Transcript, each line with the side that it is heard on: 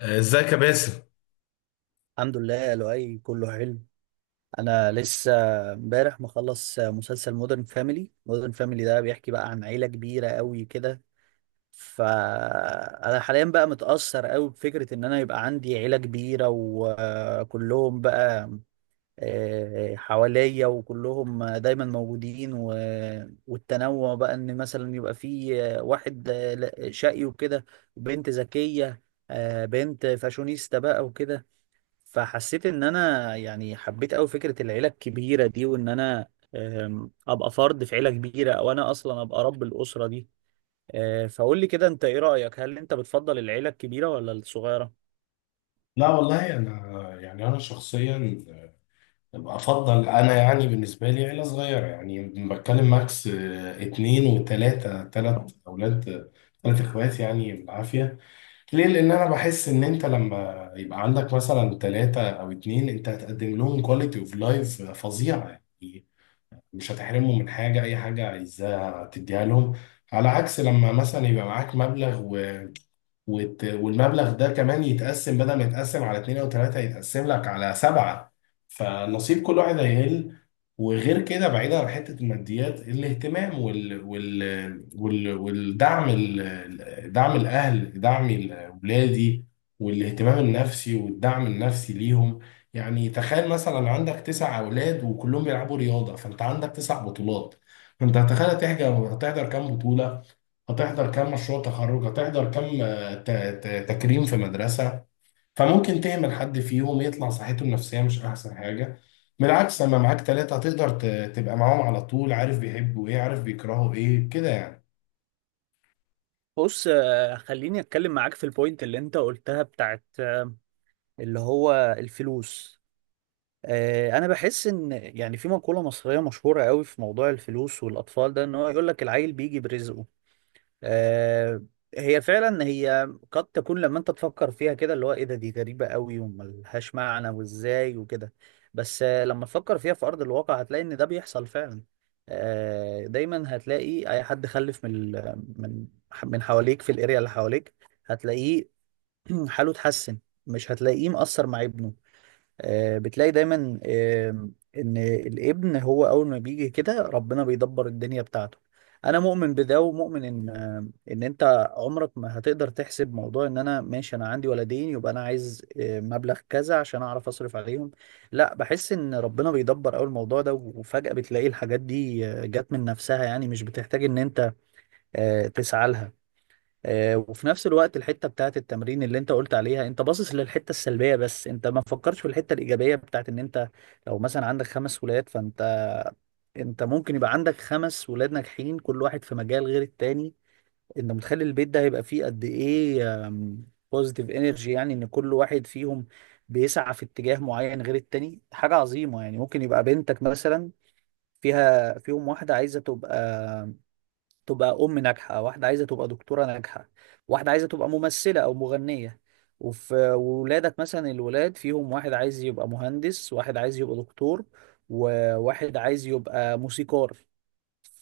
left: ازيك يا باسم؟
right: الحمد لله لؤي، كله حلو. انا لسه امبارح مخلص مسلسل مودرن فاميلي. مودرن فاميلي ده بيحكي بقى عن عيله كبيره قوي كده. فانا حاليا بقى متاثر قوي بفكره ان انا يبقى عندي عيله كبيره وكلهم بقى حواليا، وكلهم دايما موجودين، والتنوع بقى ان مثلا يبقى في واحد شقي وكده، بنت ذكيه، بنت فاشونيستا بقى وكده. فحسيت ان انا يعني حبيت قوي فكره العيله الكبيره دي، وان انا ابقى فرد في عيله كبيره، او انا اصلا ابقى رب الاسره دي. فقول لي كده، انت ايه رايك؟ هل انت بتفضل العيله الكبيره ولا الصغيره؟
left: لا والله انا، يعني انا شخصيا افضل. انا، يعني بالنسبه لي، عيله صغيره. يعني بتكلم ماكس اتنين وتلاته. تلات اولاد، تلات اخوات يعني بالعافيه. ليه؟ لان انا بحس ان انت لما يبقى عندك مثلا تلاته او اتنين، انت هتقدم لهم كواليتي اوف لايف فظيعه. يعني مش هتحرمهم من حاجه، اي حاجه عايزاها تديها لهم. على عكس لما مثلا يبقى معاك مبلغ والمبلغ ده كمان يتقسم، بدل ما يتقسم على اتنين او تلاتة يتقسم لك على سبعة. فنصيب كل واحد هيقل. وغير كده، بعيدا عن حتة الماديات، الاهتمام والدعم، دعم الأهل، دعم أولادي، والاهتمام النفسي والدعم النفسي ليهم. يعني تخيل مثلا عندك تسع أولاد وكلهم بيلعبوا رياضة، فأنت عندك تسع بطولات. فأنت هتخيل، هتحضر كام بطولة؟ هتحضر كام مشروع تخرج؟ هتحضر كام تكريم في مدرسة؟ فممكن تهمل حد فيهم، يطلع صحته النفسية مش أحسن حاجة. بالعكس لما معاك تلاتة هتقدر تبقى معاهم على طول، عارف بيحبوا إيه، عارف بيكرهوا إيه كده يعني.
right: بص، خليني اتكلم معاك في البوينت اللي انت قلتها بتاعت اللي هو الفلوس. انا بحس ان يعني في مقوله مصريه مشهوره قوي في موضوع الفلوس والاطفال ده، ان هو يقول لك العيل بيجي برزقه. آه، هي فعلا، هي قد تكون لما انت تفكر فيها كده اللي هو ايه ده، دي غريبة قوي وملهاش معنى وازاي وكده، بس لما تفكر فيها في ارض الواقع هتلاقي ان ده بيحصل فعلا. دايما هتلاقي اي حد خلف من ال- من من حواليك في الاريا اللي حواليك، هتلاقيه حاله اتحسن، مش هتلاقيه مقصر مع ابنه. بتلاقي دايما ان الابن هو اول ما بيجي كده ربنا بيدبر الدنيا بتاعته. انا مؤمن بده ومؤمن ان ان انت عمرك ما هتقدر تحسب موضوع ان انا ماشي انا عندي ولدين يبقى انا عايز مبلغ كذا عشان اعرف اصرف عليهم. لا، بحس ان ربنا بيدبر اول الموضوع ده، وفجأة بتلاقي الحاجات دي جت من نفسها، يعني مش بتحتاج ان انت تسعى لها. وفي نفس الوقت الحته بتاعت التمرين اللي انت قلت عليها، انت باصص للحته السلبيه بس انت ما فكرتش في الحته الايجابيه بتاعت ان انت لو مثلا عندك خمس ولاد، فانت انت ممكن يبقى عندك خمس ولاد ناجحين، كل واحد في مجال غير التاني. انت متخيل البيت ده هيبقى فيه قد ايه بوزيتيف انرجي؟ يعني ان كل واحد فيهم بيسعى في اتجاه معين غير التاني، حاجه عظيمه. يعني ممكن يبقى بنتك مثلا، فيها فيهم واحده عايزه تبقى ام ناجحه، واحده عايزه تبقى دكتوره ناجحه، واحده عايزه تبقى ممثله او مغنيه. وفي ولادك مثلا الولاد فيهم واحد عايز يبقى مهندس، واحد عايز يبقى دكتور، وواحد عايز يبقى موسيقار.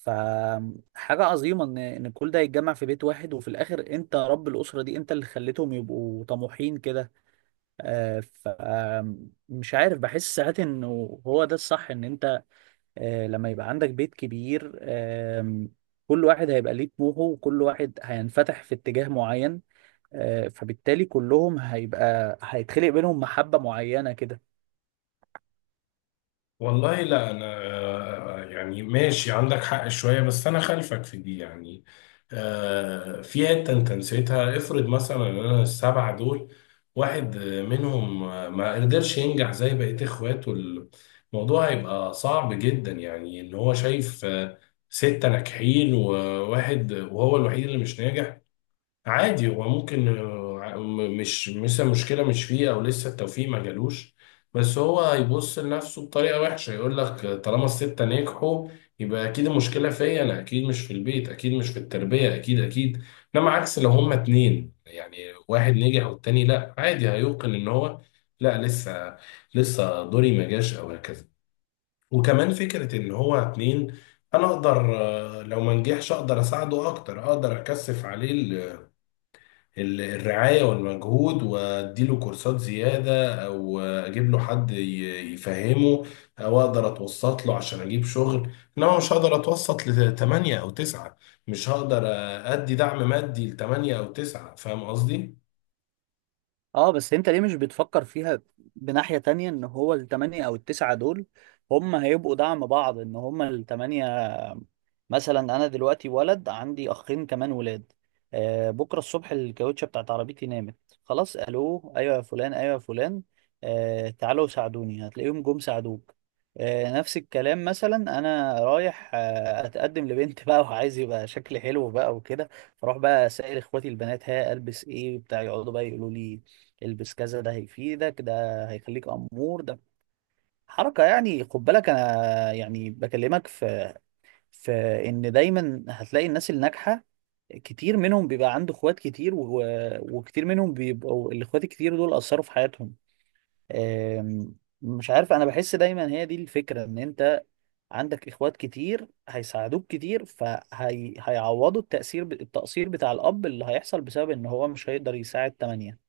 right: فحاجة عظيمة إن كل ده يتجمع في بيت واحد، وفي الآخر أنت رب الأسرة دي، أنت اللي خليتهم يبقوا طموحين كده. آه، ف آم، مش عارف، بحس ساعات إنه هو ده الصح، إن أنت لما يبقى عندك بيت كبير كل واحد هيبقى ليه طموحه وكل واحد هينفتح في اتجاه معين. فبالتالي كلهم هيبقى هيتخلق بينهم محبة معينة كده.
left: والله لا، انا يعني ماشي عندك حق شويه، بس انا خلفك في دي يعني. في حته انت نسيتها. افرض مثلا ان انا السبعه دول واحد منهم ما قدرش ينجح زي بقيه اخواته. الموضوع هيبقى صعب جدا، يعني ان هو شايف سته ناجحين وواحد، وهو الوحيد اللي مش ناجح. عادي هو ممكن، مش مثلا مشكلة مش فيه، أو لسه التوفيق ما جالوش. بس هو هيبص لنفسه بطريقة وحشة، يقول لك طالما الستة نجحوا يبقى أكيد المشكلة فيا أنا. أكيد مش في البيت، أكيد مش في التربية، أكيد أكيد. إنما عكس لو هما اتنين يعني، واحد نجح والتاني لأ، عادي هيوقن إن هو لأ، لسه. لسه دوري ما جاش أو هكذا. وكمان فكرة إن هو اتنين، أنا أقدر لو ما نجحش أقدر أساعده أكتر، أقدر أكثف عليه الرعاية والمجهود، واديله كورسات زيادة، او اجيب له حد يفهمه، او اقدر اتوسط له عشان اجيب شغل. انما مش هقدر اتوسط لثمانية او تسعة، مش هقدر ادي دعم مادي لثمانية او تسعة، فاهم قصدي؟
right: اه بس انت ليه مش بتفكر فيها بناحية تانية، ان هو التمانية او التسعة دول هم هيبقوا دعم بعض، ان هم التمانية. مثلا انا دلوقتي ولد عندي اخين كمان ولاد. بكرة الصبح الكاوتشة بتاعت عربيتي نامت، خلاص، الو، ايوه يا فلان، ايوه يا فلان، تعالوا ساعدوني، هتلاقيهم جم ساعدوك. نفس الكلام، مثلا انا رايح اتقدم لبنت بقى وعايز يبقى شكلي حلو بقى وكده. فاروح بقى اسال اخواتي البنات ها البس ايه بتاع، يقعدوا بقى يقولوا لي البس كذا، ده هيفيدك، ده هيخليك امور، ده حركه. يعني خد بالك انا يعني بكلمك في ان دايما هتلاقي الناس الناجحه كتير منهم بيبقى عنده اخوات كتير وكتير منهم بيبقوا الاخوات الكتير دول اثروا في حياتهم. أم، مش عارف، انا بحس دايما هي دي الفكره، ان انت عندك اخوات كتير هيساعدوك كتير فهيعوضوا التأثير التقصير بتاع الاب اللي هيحصل بسبب ان هو مش هيقدر يساعد تمانية.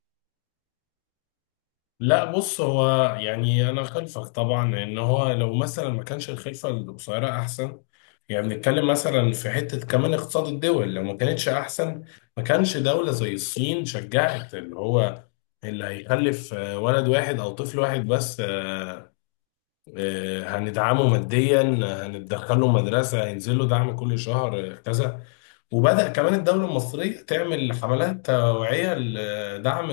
left: لا بص، هو يعني انا خلفك طبعا، لان هو لو مثلا ما كانش الخلفه القصيره احسن. يعني بنتكلم مثلا في حته كمان اقتصاد الدول، لو ما كانتش احسن ما كانش دوله زي الصين شجعت اللي هو اللي هيخلف ولد واحد او طفل واحد بس. هندعمه ماديا، هندخله مدرسه، هينزل له دعم كل شهر، كذا. وبدأ كمان الدوله المصريه تعمل حملات توعيه لدعم،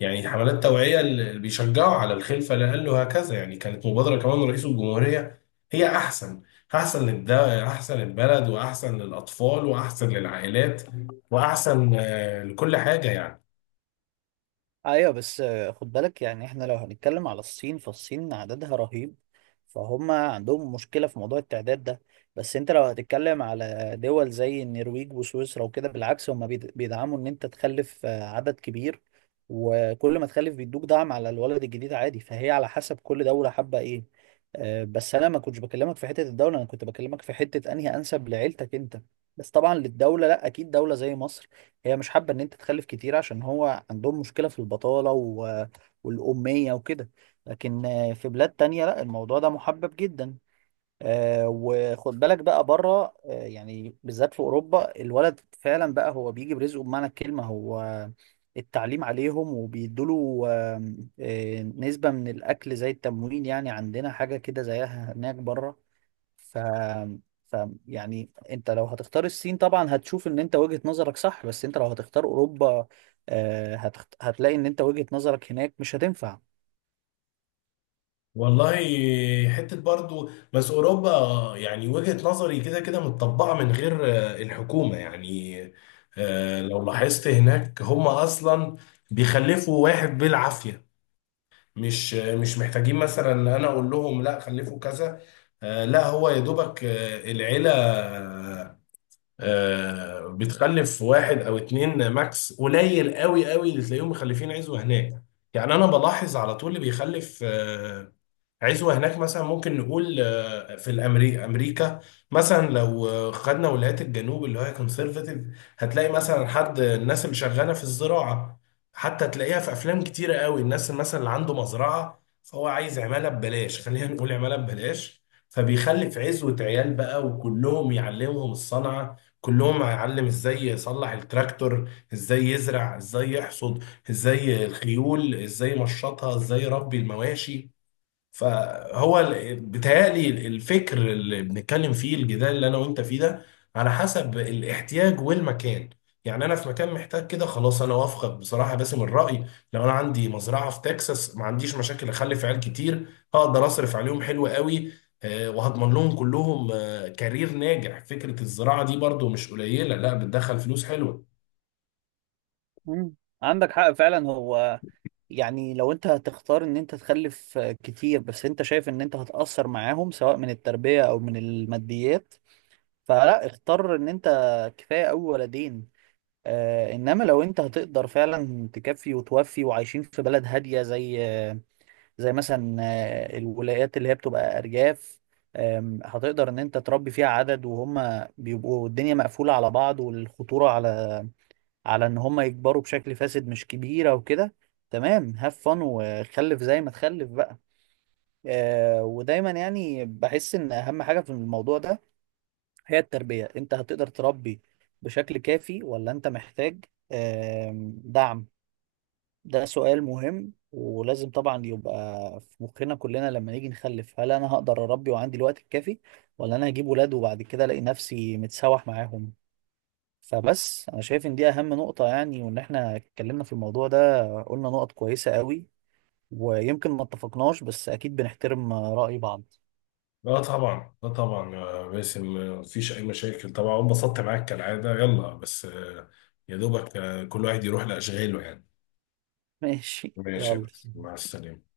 left: يعني حملات توعية اللي بيشجعوا على الخلفة لأقل وهكذا. يعني كانت مبادرة كمان رئيس الجمهورية. هي أحسن، أحسن للده، أحسن للبلد، وأحسن للأطفال، وأحسن للعائلات، وأحسن لكل حاجة يعني.
right: ايوه بس خد بالك يعني احنا لو هنتكلم على الصين، فالصين عددها رهيب، فهم عندهم مشكلة في موضوع التعداد ده. بس انت لو هتتكلم على دول زي النرويج وسويسرا وكده بالعكس هم بيدعموا ان انت تخلف عدد كبير، وكل ما تخلف بيدوك دعم على الولد الجديد عادي. فهي على حسب كل دولة حابة ايه. بس انا ما كنتش بكلمك في حتة الدولة، انا كنت بكلمك في حتة انهي انسب لعيلتك انت. بس طبعا للدولة، لا اكيد دولة زي مصر هي مش حابة ان انت تخلف كتير عشان هو عندهم مشكلة في البطالة والأمية وكده. لكن في بلاد تانية لا، الموضوع ده محبب جدا. وخد بالك بقى بره، يعني بالذات في أوروبا الولد فعلا بقى هو بيجي برزقه بمعنى الكلمة. هو التعليم عليهم، وبيدوله آم، آه، نسبة من الأكل زي التموين، يعني عندنا حاجة كده زيها هناك بره. ف... ف يعني انت لو هتختار الصين طبعا هتشوف ان انت وجهة نظرك صح، بس انت لو هتختار اوروبا هتلاقي ان انت وجهة نظرك هناك مش هتنفع.
left: والله، حتة برضو بس أوروبا، يعني وجهة نظري كده كده متطبقة من غير الحكومة يعني. لو لاحظت هناك هم أصلا بيخلفوا واحد بالعافية. مش محتاجين مثلا انا اقول لهم لا خلفوا كذا. لا، هو يا دوبك، العيلة بتخلف واحد او اتنين ماكس. قليل قوي قوي اللي تلاقيهم مخلفين عزوة هناك. يعني انا بلاحظ على طول اللي بيخلف عزوة هناك، مثلا ممكن نقول في أمريكا. مثلا لو خدنا ولايات الجنوب اللي هي كونسرفاتيف. هتلاقي مثلا حد الناس اللي شغالة في الزراعة. حتى تلاقيها في أفلام كتيرة قوي، الناس اللي مثلا اللي عنده مزرعة، فهو عايز عمالة ببلاش، خلينا نقول عمالة ببلاش. فبيخلي في عزوة عيال بقى، وكلهم يعلمهم الصنعة، كلهم هيعلم ازاي يصلح التراكتور، ازاي يزرع، ازاي يحصد، ازاي الخيول، ازاي يمشطها، ازاي يربي المواشي. فهو بيتهيألي الفكر اللي بنتكلم فيه، الجدال اللي انا وانت فيه ده، على حسب الاحتياج والمكان. يعني انا في مكان محتاج كده، خلاص انا وافقك بصراحه باسم الراي. لو انا عندي مزرعه في تكساس ما عنديش مشاكل اخلف عيال كتير. هقدر اصرف عليهم حلو قوي، وهضمن لهم كلهم كارير ناجح. فكره الزراعه دي برضو مش قليله، لا بتدخل فلوس حلوه.
right: مم. عندك حق فعلا. هو يعني لو انت هتختار ان انت تخلف كتير، بس انت شايف ان انت هتأثر معاهم سواء من التربية او من الماديات، فلا، اختار ان انت كفاية اوي ولدين. آه، انما لو انت هتقدر فعلا تكفي وتوفي، وعايشين في بلد هادية زي مثلا الولايات اللي هي بتبقى ارجاف، هتقدر ان انت تربي فيها عدد، وهم بيبقوا الدنيا مقفولة على بعض والخطورة على ان هم يكبروا بشكل فاسد مش كبيرة وكده. تمام، هاف فن، وخلف زي ما تخلف بقى. ودايما يعني بحس ان اهم حاجة في الموضوع ده هي التربية. انت هتقدر تربي بشكل كافي، ولا انت محتاج دعم؟ ده سؤال مهم ولازم طبعا يبقى في مخنا كلنا لما نيجي نخلف، هل انا هقدر اربي وعندي الوقت الكافي، ولا انا هجيب ولاد وبعد كده الاقي نفسي متسوح معاهم؟ فبس انا شايف ان دي اهم نقطة يعني. وان احنا اتكلمنا في الموضوع ده قلنا نقط كويسة قوي، ويمكن ما اتفقناش بس اكيد بنحترم رأي بعض.
left: لا طبعا، لا طبعا يا باسم، مفيش اي مشاكل طبعا، انبسطت معاك كالعاده. يلا، بس يا دوبك، كل واحد يروح لاشغاله يعني.
right: ماشي
left: ماشي يا
right: يلا.
left: باسم، مع السلامه.